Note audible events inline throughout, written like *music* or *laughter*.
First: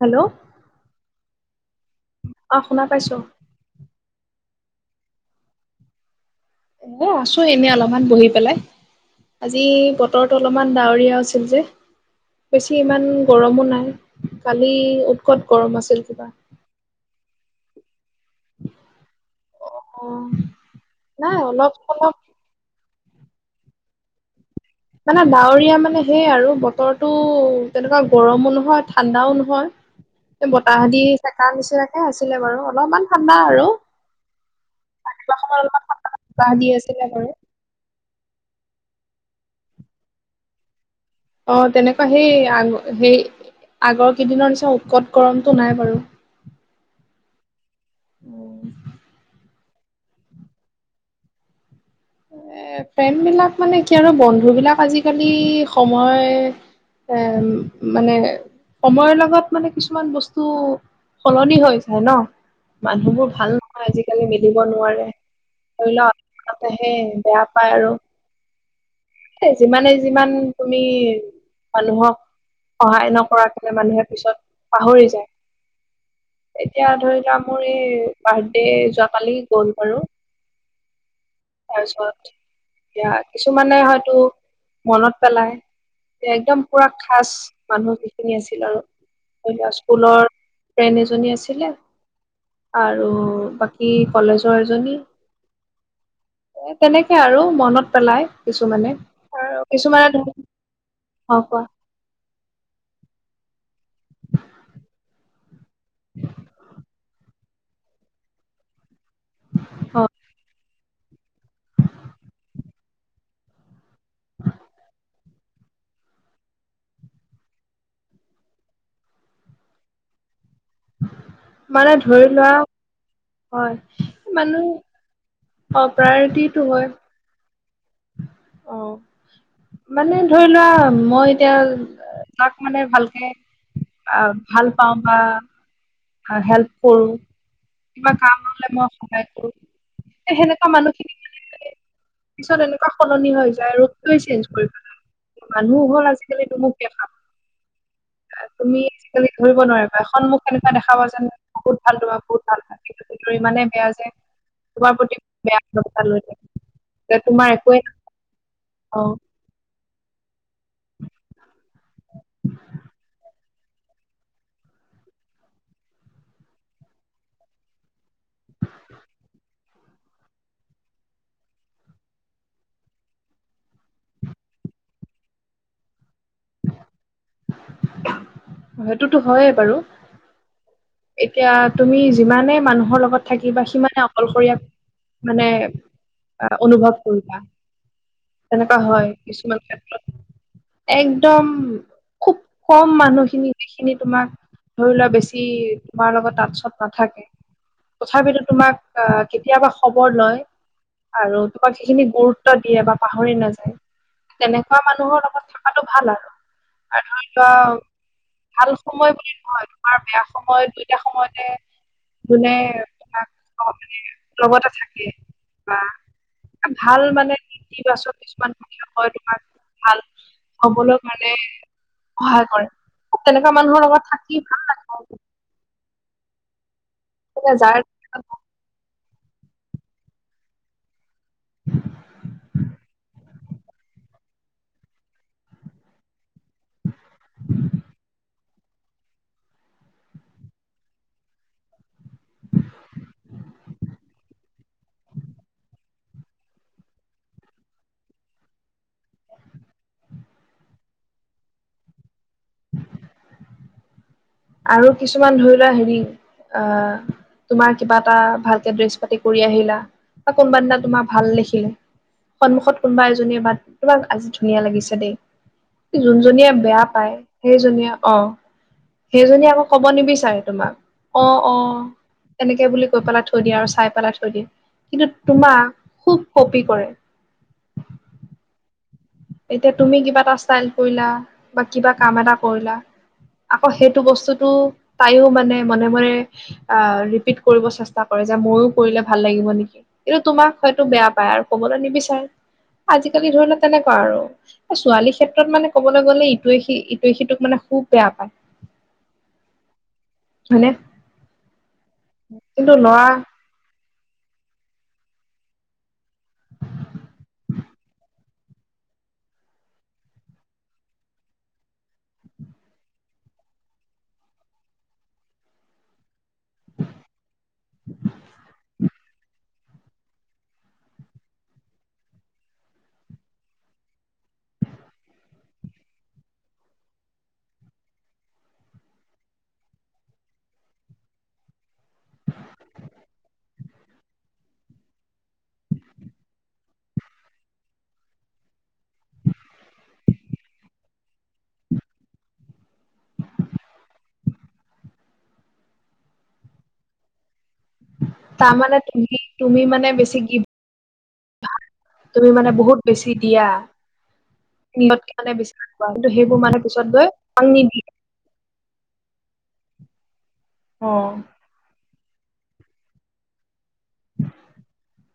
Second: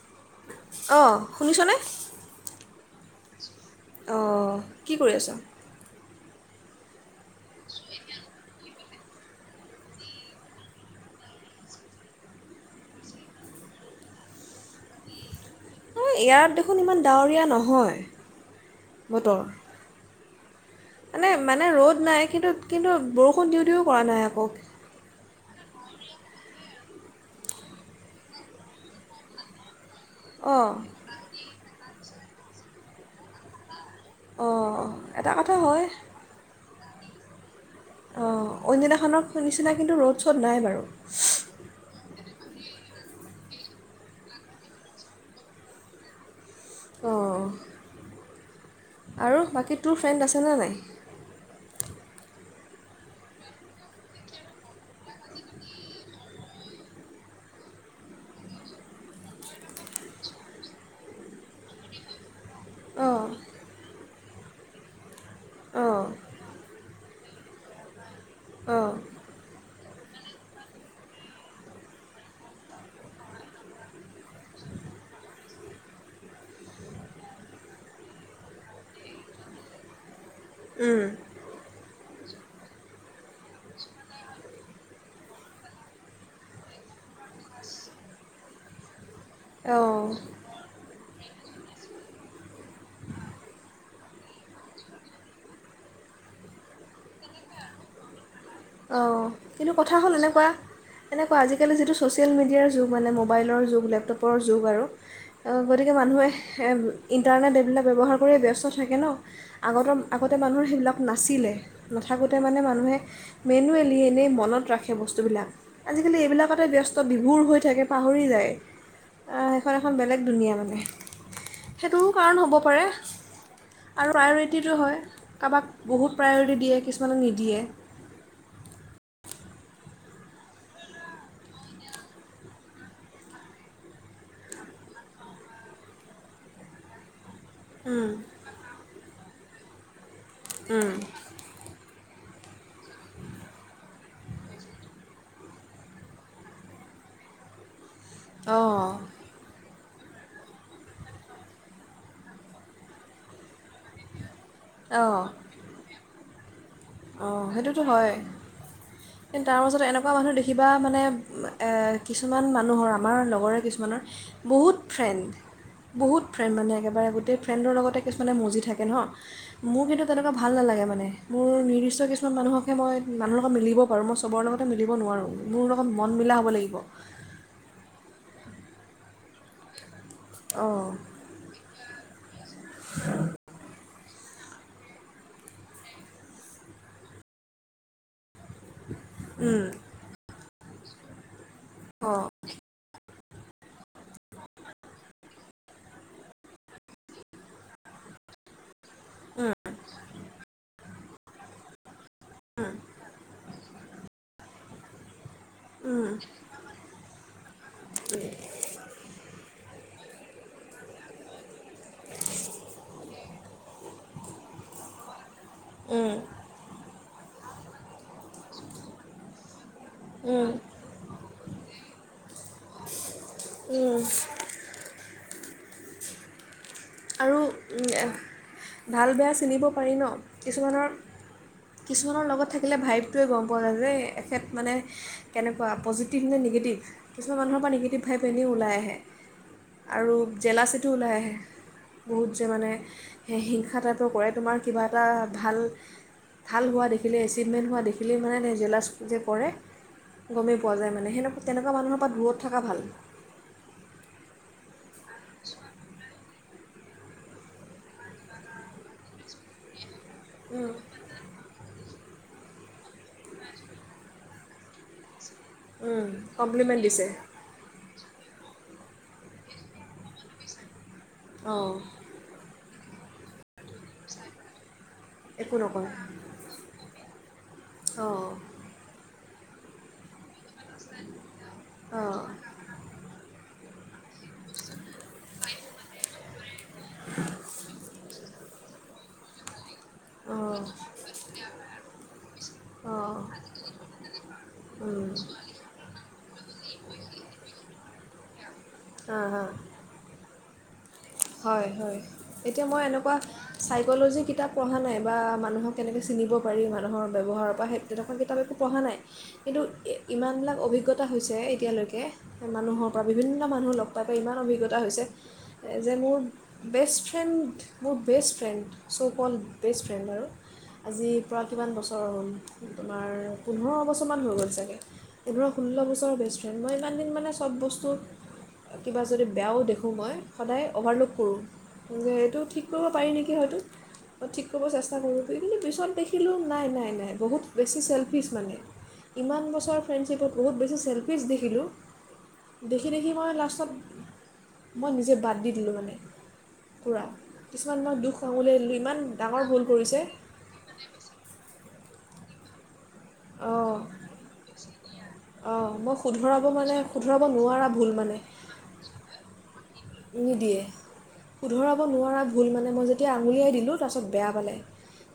Hello. অ', শুনিছনে? অ শুনা পাইছো। অ', কি কৰি আছ? এ, আছো এনে অলপমান বহি পেলাই। আজি বতৰতো অলপমান ডাৱৰীয়াও আছিল যে। বেছি ইমান গৰমো নাই, কালি উৎকট গৰম আছিল অ', কিবা ইয়াত দেখোন ইমান ডাৱৰীয়া নহয়, বতৰ। অ'। মানে নাই মানে অলপ ৰ'দ অলপ নাই কিন্তু কিন্তু বৰষুণ দিউ দিউও কৰা নাই আকৌ। মানে ডাৱৰীয়া মানে সেই আৰু বতৰটো তেনেকুৱা গৰমো নহয় ঠাণ্ডাও নহয়। অঁ বতাহ দি চেকা নিচিনাকে আছিলে বাৰু অলপমান ঠাণ্ডা আৰু। অ' এটা ৰাতিপুৱা কথা সময়ত হয়। অলপমান ঠাণ্ডা *unintelligible* অ' অইন দিনাখনৰ নিচিনা কিন্তু ৰ'ড শ্ব'ড নাই বাৰু। অ', তেনেকুৱা সেই আ সেই আগৰ কেইদিনৰ নিচিনা উতকত গৰমতটো নাই বাৰু। অ'। উম। কি তোৰ ফ্ৰেণ্ড আছেনে নাই? এ প্ৰেম বিলাক মানে কি আৰু বন্ধু বিলাক আজিকালি সময় এ মানে সময়ৰ লগত মানে কিছুমান বস্তু সলনি হৈ যায় ন'। অঁ মানুহবোৰ ভাল নহয় আজিকালি মিলিব নোৱাৰে, ধৰি অঁ লোৱা এ বেয়া পায় আৰু অঁ এ যিমানেই যি যিমান তুমি মানুহক সহায় নকৰাকে মানুহে পিছত পাহৰি যায় এতিয়া ধৰি লোৱা মোৰ এই বাৰ্থডে যোৱাকালি গ'ল বাৰু উম তাৰপিছত এয়া কিছুমানে হয়তো মনত পেলায়। একদম পুৰা খাচ মানুহ যিখিনি আছিল আৰু। অঁ স্কুলৰ ফ্ৰেড এজনী আছিলে। আৰু বাকী কলেজৰ এজনী। এ তেনেকে আৰু মনত পেলাই। কিছুমানে অঁ আৰু কিন্তু কথা কিছুমানে হল ধৰি এনেকুৱা অ এনেকুৱা কোৱা আজিকালি যিটো ছ'চিয়েল মিডিয়াৰ যুগ মানে ম মোবাইলৰ যুগ লেপটপৰ যুগ আৰু গতিকে মানুহে ইণ্টাৰনেট এইবিলাক ব্যৱহাৰ কৰিয়ে ব্যস্ত থাকে ন আগতৰ অ আগতে মানুহ সেইবিলাক নাছিলে নাথাকোঁতে মানে মানুহে মেনুৱেলি এনেই মনত ৰাখে বস্তুবিলাক আজিকালি এইবিলাকতে ব্যস্ত বিভুৰ হৈ থাকে পাহৰি যায় সেইখন এখন বেলেগ দুনীয়া মানে *unintelligible* মানে ধৰি লোৱা হয় আৰু মানুহ প্ৰায়ৰিটিটো হয় কাবাক অ বহুত প্ৰায়ৰিটি প্ৰায়ৰিটিটো দিয়ে হয় কিছুমানক নিদিয়ে অ মানে ধৰি লোৱা মই এতিয়া তাক মানে ভালকে আহ ভাল পাওঁ বা হেল্প কৰো কিবা কাম হলে মই সহায় কৰো সেনেকুৱা উম, মানুহখিনি পিছত এনেকুৱা সলনি হৈ যায় ৰূপটোৱে চেঞ্জ কৰি পেলায় মানুহ হল আজিকালি তোমোক দেখাম অ', তুমি আজিকালি ধৰিব নোৱাৰিবা এখন মুখ দেখা পা যেন বহুত ভাল তোমাৰ বহুত ভাল সেই সেইটো ইমানেই বেয়া যে তোমাৰ প্ৰতি বেয়া *unintelligible* লৈ থাকে যে অঁ তোমাৰ একোৱে সেইটোতো হয় অ' কিন্তু তাৰপাছত এনেকুৱা মানুহ দেখিবা মানে কিছুমান মানুহৰ আমাৰ লগৰে কিছুমানৰ বহুত ফ্ৰেণ্ড বহুত ফ্ৰেণ্ড মানে একেবাৰে গোটেই ফ্ৰেণ্ডৰ লগতে কিছুমানে মজি থাকে ন মোৰ কিন্তু তেনেকুৱা ভাল নালাগে নালাগে মানে মোৰ নিশ্চয় কিছুমান মানুহকহে মই মানুহৰ লগত মিলিব পাৰোঁ মই চবৰে লগতে মিলিব নোৱাৰোঁ মোৰ লগত মন মিলা হ'ব লাগিব সেইটোতো হয়ে বাৰু অ', এতিয়া তুমি যিমানে মানুহৰ লগত থাকিবা সিমানে অলশৰীয়া মানে অনুভৱ কৰিবা তেনেকুৱা হয় কিছুমান উম, ক্ষেত্ৰত একদম অ', খুব কম মানুহখিনি সেইখিনি তোমাক ধৰি লোৱা বেছি তোমাৰ লগত তাঁতচত নাথাকে তথাপিতো তোমাক অ কেতিয়াবা খবৰ লয় আৰু তোমাক সেইখিনি গুৰুত্ব দিয়ে বা পাহৰি নাযায় তেনেকুৱা মানুহৰ লগত থকাাতটো ভাল আৰু এ ধৰি ল ভাল সময় বুলি ভ আমাৰ বেয়া সময়ত দুইটা সময়তে যোনে তোমাক মানে লগতে থাকে বা উম, এ ভাল মানে ইতিবাচক কিছুমান সুখীয়া হয় তোমাৰ ভাল উম, হবলৈ মানে সহায় কৰে তেনেকুৱা মানুহৰ উম। লগত থাকি ভাল লাগে আৰু যাৰ ভাল বেয়া চিনিব পাৰি ন কিছুমানৰ কিছুমানৰ লগত থাকিলে ভাইভটোৱে গম পোৱা যায় যে এখেত মানে কেনেকুৱা পজিটিভ নিগেটিভ কিছুমান মানুহৰ পৰা নিগেটিভ ভাইপ এনেও ওলাই আহে। আৰু জেলাচীটো ওলাই আহে। বহুত যে মানে হিংসা টাইপৰ কৰে তোমাৰ কিবা এটা ভাল। ভাল হোৱা দেখিলে এচিভমেণ্ট হোৱা দেখিলেই মানে জেলাছ যে কৰে। গমেই পোৱা যায় মানে সেনেকুৱা তেনেকুৱা মানুহৰ পৰা দূৰত থকা ভাল। আৰু কিছুমান ধৰি লোৱা হেৰি। অহ তোমাৰ কিবা এটা ভালকে ড্ৰেছ পাতি কৰি আহিলা। বা কোনবাদিনা তোমাৰ ভাল দেখিল সন্মুখত কোনোবা এজনীয়ে বাট তোমাক আজি ধুনীয়া লাগিছে দেই যোনজনীয়ে কমপ্লিমেণ্ট বেয়া দিছে পায় সেইজনীয়ে অ সেইজনী আকৌ কব নিবিচাৰে তোমাক অ অ অঁ তেনেকে বুলি কৈ পেলাই থৈ দিয়ে আৰু চাই পেলাই থৈ দিয়ে কিন্তু একো তোমাক খুব কঁপি কৰে অ এতিয়া তুমি কিবা এটা ষ্টাইল কৰিলা বা কিবা কাম অঁ এটা কৰিলা আকৌ সেইটো বস্তুটো পাইও মানে মনে মনে অ ৰিপিট কৰিব চেষ্টা কৰে যে। মইও কৰিলে ভাল লাগিব নেকি। কিন্তু তোমাক হয়তো বেয়া পায় আৰু কবলৈ নিবিচাৰে অঁ আজিকালি ধৰি লোৱা তেনে। আৰু অঁ ছোৱালী ক্ষেত্ৰত মানে ক'বলৈ গ'লে ইটোৱে সি ইটোৱে সিটোক মানে খুব বেয়া পায়। হা হা। হয়নে। হয় হয় এতিয়া কিন্তু মই ল'ৰা এনেকুৱা চাই। চাইকো'লজি কিতাপ পঢ়া নাই বা মানুহক কেনেকৈ চিনিব পাৰি মানুহৰ ব্যৱহাৰৰ পৰা সেই তেনেকুৱা কিতাপ একো পঢ়া নাই। *unintelligible* কিন্তু ইমান বিলাক অভিজ্ঞতা হৈছে এতিয়ালৈকে মানুহৰ পৰা বিভিন্ন মানুহ লগ। পাই ইমান অভিজ্ঞতা হৈছে। যে মোৰ বেষ্টফ্ৰেণ্ড মোৰ বেষ্টফ্ৰেণ্ড চোকল্ড বেষ্টফ্ৰেণ্ড আৰু। আজিৰ পৰা কিমান বছৰ হ'ল তোমাৰ পোন্ধৰ বছৰমান হৈ গ'ল চাগে। এইবোৰৰ ষোল্ল বছৰৰ বেষ্টফ্ৰেণ্ড মই ইমান দিন মানে চব বস্তু। কিবা যদি বেয়াও দেখোঁ মই। সদায় অভাৰলুক কৰোঁ সেইটো ঠিক কৰিব পাৰি নেকি হয়তো। মই ঠিক কৰিব চেষ্টা কৰোঁ কিন্তু পিছত দেখিলোঁ নাই নাই নাই বহুত বেছি চেলফিছ মানে। ইমান বছৰ ফ্ৰেণ্ডশ্বিপত বহুত বেছি চেল্ফিছ দেখিলোঁ। দেখি দেখি মই লাষ্টত মই নিজে। বাদ দি দিলোঁ মানে পুৰা। কিমান মই দোষ আঙুলিয়াই তাৰমানে দিলোঁ ইমান তুমি ডাঙৰ তুমি ভুল মানে কৰিছে। বেছি গিফ্ট *unintelligible* তুমি মানে বহুত বেছি দিয়া। অঁ *unintelligible* মানে অঁ বিচাৰোৱা মই কিন্তু সেইবোৰ শুধৰাব মানে পিছত গৈ শুধৰাব নোৱাৰা নিদিয়ে। ভুল মানে নিদিয়ে অ শুধৰাব নোৱাৰা ভুল মানে মই যেতিয়া আঙুলিয়াই দিলোঁ তাৰপাছত বেয়া পালে।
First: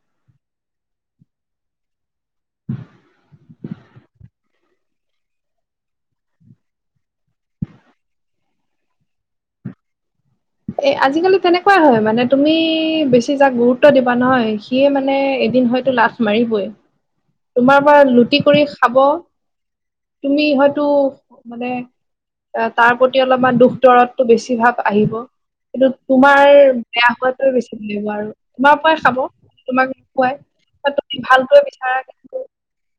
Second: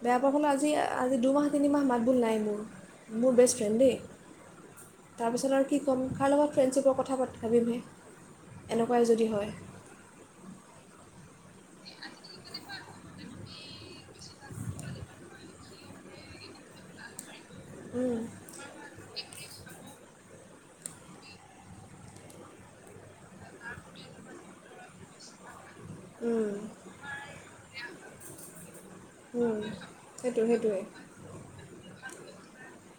বেয়া পোৱা কোনো আজি আজি দুমাহ তিনিমাহ মাতবোল নাই মোৰ মোৰ বেষ্টফ্ৰেণ্ড দেই। তাৰপিছত আৰু কি ক'ম কাৰ লগত ফ্ৰেণ্ডশ্বিপৰ কথা পা ভাবিমহে। এনেকুৱাই যদি হয়। এ আজিকালি তেনেকুৱাই হয় মানে তুমি বেছি যাক গুৰুত্ব দিবা নহয় সিয়ে মানে। এদিন হয়তো লাত মাৰিবই। তোমাৰ পৰা লুটি কৰি খাব তুমি হয়তো মানে। তাৰ প্ৰতি অলপমান দুখ দৰতটো বেছিভাৱ আহিব। কিন্তু তোমাৰ বেয়া হোৱাতে বেছি লাগিব আৰু তোমাৰ পৰা। খাব তোমাল লুকুৱাই সেইটোৱে সেইটোৱে তুমি ভালটোৱে বিচৰা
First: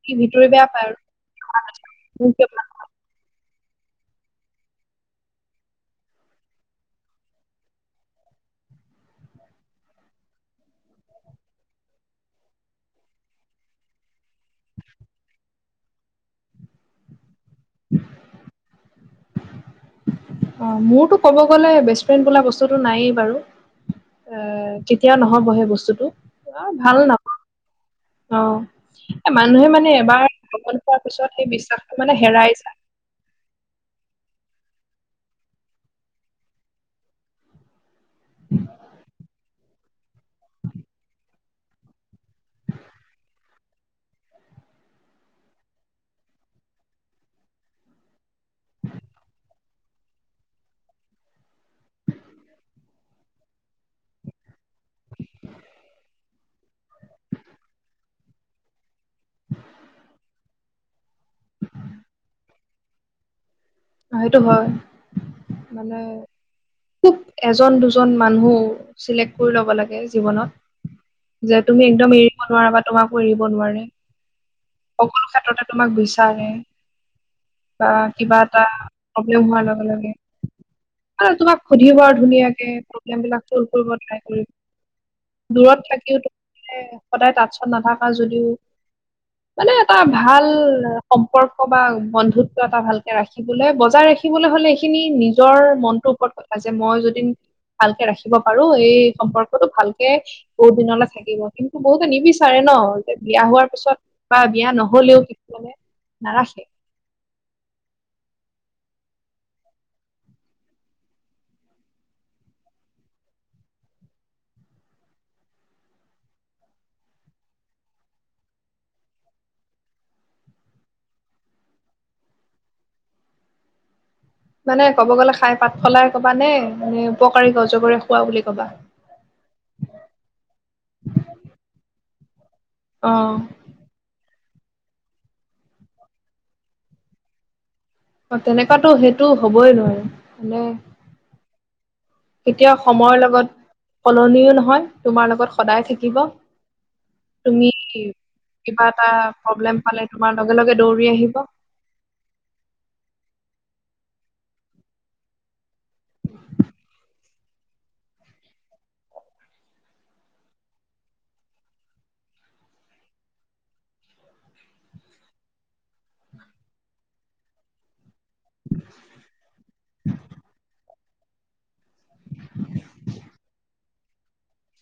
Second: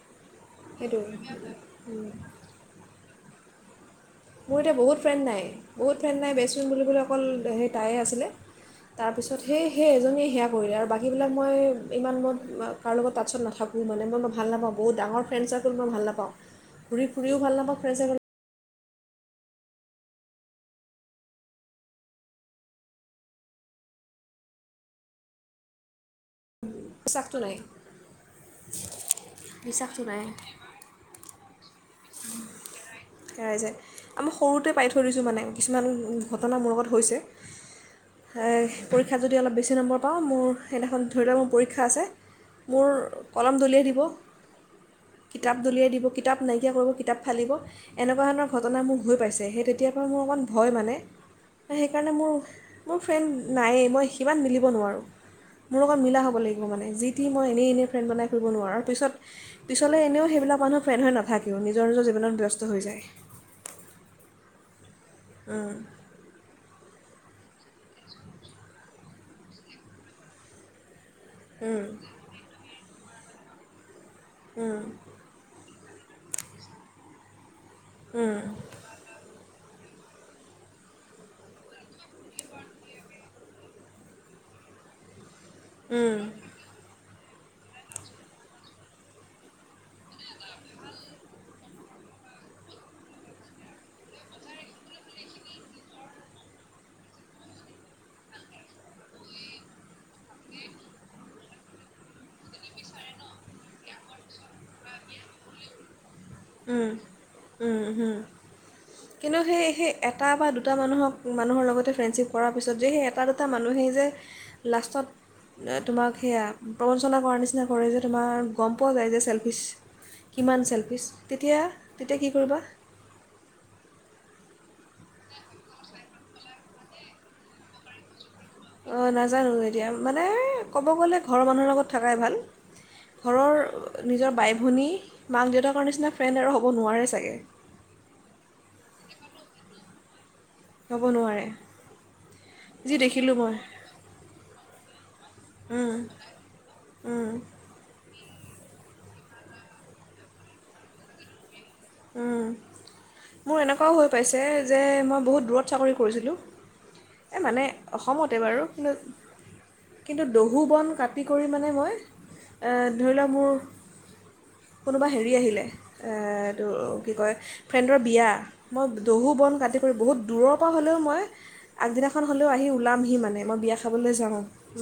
কিন্তু। ভিতৰি বেয়া পায় সেইটো'। আৰু মোৰ এতিয়া বহুত ফ্ৰেণ্ড নাই বহুত ফ্ৰেণ্ড নাই বেষ্টফ্ৰেণ্ড বুলিবলৈ অকল সেই তাইয়ে আছিলে। তাৰপিছত সেই সেই এজনীয়ে সেয়া কৰিলে আৰু বাকীবিলাক মই ইমান মই কৰোঁ লগত টাৰ্চত নাথাকোঁ। মানে মই ভাল নাপাওঁ বহুত ডাঙৰ ফেণ্ড চাৰ্কেল ভাল নাপাওঁ ঘূৰি ফুৰিও ভাল নাপাওঁ ফ্ৰেণ্ড চাৰ্কেল। অ মোৰতো ক'ব গ'লে বেষ্ট ফ্ৰেণ্ড বোলা বস্তুটো নাইয়েই বাৰু। এ কেতিয়াও নহব সেই বস্তুটো ভাল নাপওঁ বিশ্বাসটো নাই অ এ মানুহে মানে বিশ্বাসটো এবাৰ ঠগন পোৱাৰ পিছত সেই বিশ্বাস ৰাইজে আমাৰ সৰুতে পাই থৈ দিছোঁ মানে কিছুমান ঘটনা মোৰ লগত হৈছে পৰীক্ষাত যদি অলপ বেছি নম্বৰ পাওঁ মোৰ সেইদিনাখন ধৰি লও ম পৰ ৰীক্ষা আছে মোৰ কলম দলিয়াই দিব কিতাপ দলিয়াই দিব, কিতাপ নাইক কিয় কৰোঁ কিতাপ ফালিব এনেকুৱা ধৰণৰ ঘটনা মোৰ হৈ পাইছে সেই তেতিয়াৰ পৰা মোৰ অকণ ভয় মানে। সেইকাৰণে মোৰ মোৰ ফ্ৰেণ্ড নায়েই মই সিমান মিলিব নোৱাৰোঁ। মোৰ লগত মিলা হ'ব লাগিব মানে যিটি মই এনেই এনেই ফ্ৰেণ্ড বনাই ফুৰি নোৱাৰোঁ পিছত পিছলৈ এনেও। এইবিলাক মানুহৰ ফ্ৰেণ্ড হৈ নাথাকিও নিজৰ নিজৰ জীৱনত ব্যস্ত হৈ যায়। সেইটো হয় মানে। খুব এজন দুজন মানুহ চিলেক্ট কৰি ল'ব লাগে জীৱনত। যে তুমি একদম এৰিব নোৱাৰা বা তোমাকো এৰিব নোৱাৰে সকলো ক্ষেত্ৰতে তোমাক বিচাৰে বা কিবা এটা প্ৰব্লেম হোৱাৰ লগে লগে আৰু তোমাক সুধিব আৰু ধুনীয়াকে প্ৰব্লেম বিলাক চল্ভ কৰিব ট্ৰাই কৰি দূৰত থাকিও সদায় তাঁতচত নাথাকা যদিও মানে এটা ভাল সম্পৰ্ক বা বন্ধুত্ব এটা ভালকে ৰাখি ৰাখিবলৈ বজাই ৰাখিবলৈ হলে এইখিনি নিজৰ মনটোৰ ওপৰত কথা যে মই যদি ভালকে ৰাখিব পাৰো এই সম্পৰ্কটো ভালকে বহুত দিনলৈ থাকিব কিন্তু বহুতে নিবিচাৰে ন ন যে বিয়া হোৱাৰ পিছত বা বিয়া নহলেও কিছু মানে নাৰাখে উওম উওম কিন্তু সেই সেই এটা বা দুটা মানুহক মানুহৰ লগতে ফ্ৰেণ্ডশ্বিপ কৰাৰ পিছত যে সেই এটা দুটা মানুহে হেই যে লাষ্টত তোমাক সেয়া প্ৰবঞ্চনা কৰাৰ নিচিনা কৰে যে তোমাৰ গম পোৱা যায় যে চেল্ফিচ কিমান চেলফিচ তেতিয়া তেতিয়া কি কৰিবা? মানে ক'ব গ'লে খাই পাত ফলাই কবা নে নে উপকাৰীক অজগৰে খোৱা বুলি কবা অ নাজানো এতিয়া মানে ক'ব গ'লে ঘৰৰ মানুহৰ লগত থকাই ভাল ঘৰৰ অ নিজৰ বাই ভনী, মাক, দেউতাকৰ নিচিনা ফ্ৰেণ্ড আৰু হ'ব নোৱাৰে চাগে অ তেনেকুৱাতো সেইটো হবই নোৱাৰি হ'ব নোৱাৰে এতিয়াও যি সময়ৰ দেখিলোঁ মই লগত সলনিও নহয় তোমাৰ লগত সদায় উম, থাকিব উম, তুমি কিবা এটা প্ৰব্লেম পালে তোমাৰ লগে লগে দৌৰি আহিব *inaudible* উম। মোৰ এনেকুৱাও হৈ পাইছে যে মই বহুত দূৰত চাকৰি কৰিছিলোঁ এই মানে অসমতে বাৰু কিন্তু কিন্তু দহু বন কাটি কৰি মানে মই ধৰি লওক মোৰ কোনোবা হেৰি আহিলে এ টো কি কয় ফ্ৰেণ্ডৰ বিয়া মই দহু বন কাটি কৰি বহুত দূৰৰ পৰা হ'লেও মই *inaudible* আগদিনাখন হ'লেও আহি ওলামহি মানে মই বিয়া খাবলৈ যাওঁ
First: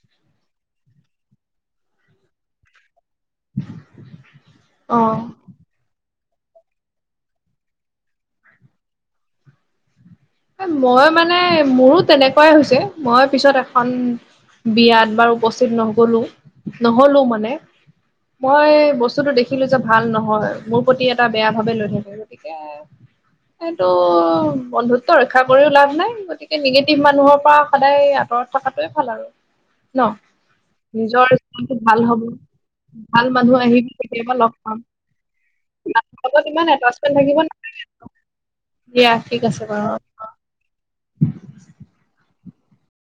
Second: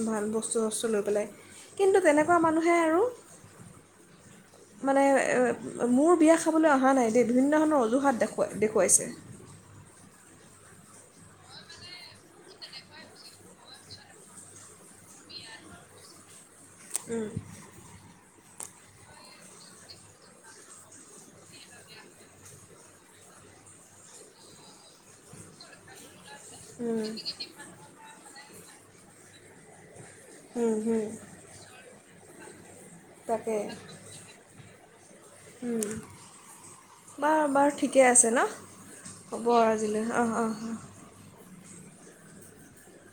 ভাল বস্তু চস্তু লৈ পেলাই কিন্তু তেনেকুৱা মানুহে আৰু অ মানে মোৰ বিয়া খা খাবলৈ অহা নাই দেই বিভিন্ন ধৰণৰ অজুহাত দেখাই দেখুৱাইছে মই মানে মোৰো তেনেকুৱাই হৈছে মই পিছত এখন বিয়াত বাৰ উপস্থিত নগলো নহলো দেখুৱাইছে মানে মই বস্তুটো দেখিলো যে ভাল নহয় মোৰ প্ৰতি এটা বেয়া ভাবে লৈ থাকে গতিকে সেইটো বন্ধুত্ব ৰক্ষা কৰিও লাভ নাই গতিকে নিগেটিভ মানুহৰ পৰা সদায় আঁতৰত থকাটোৱে ভাল আৰু ন', হুম হুম নিজৰ জীৱনটো ভাল হ'ব ভাল মানুহ তাকে আহিবি কেতিয়াবা লগ পাম। লগত ইমান এটাচমেণ্ট থাকিব বাৰু বাৰু নালাগে। ঠিকে আছে ন' দিয়া ঠিক হ'ব আছে বাৰু। আজিলৈ। অ', অ'।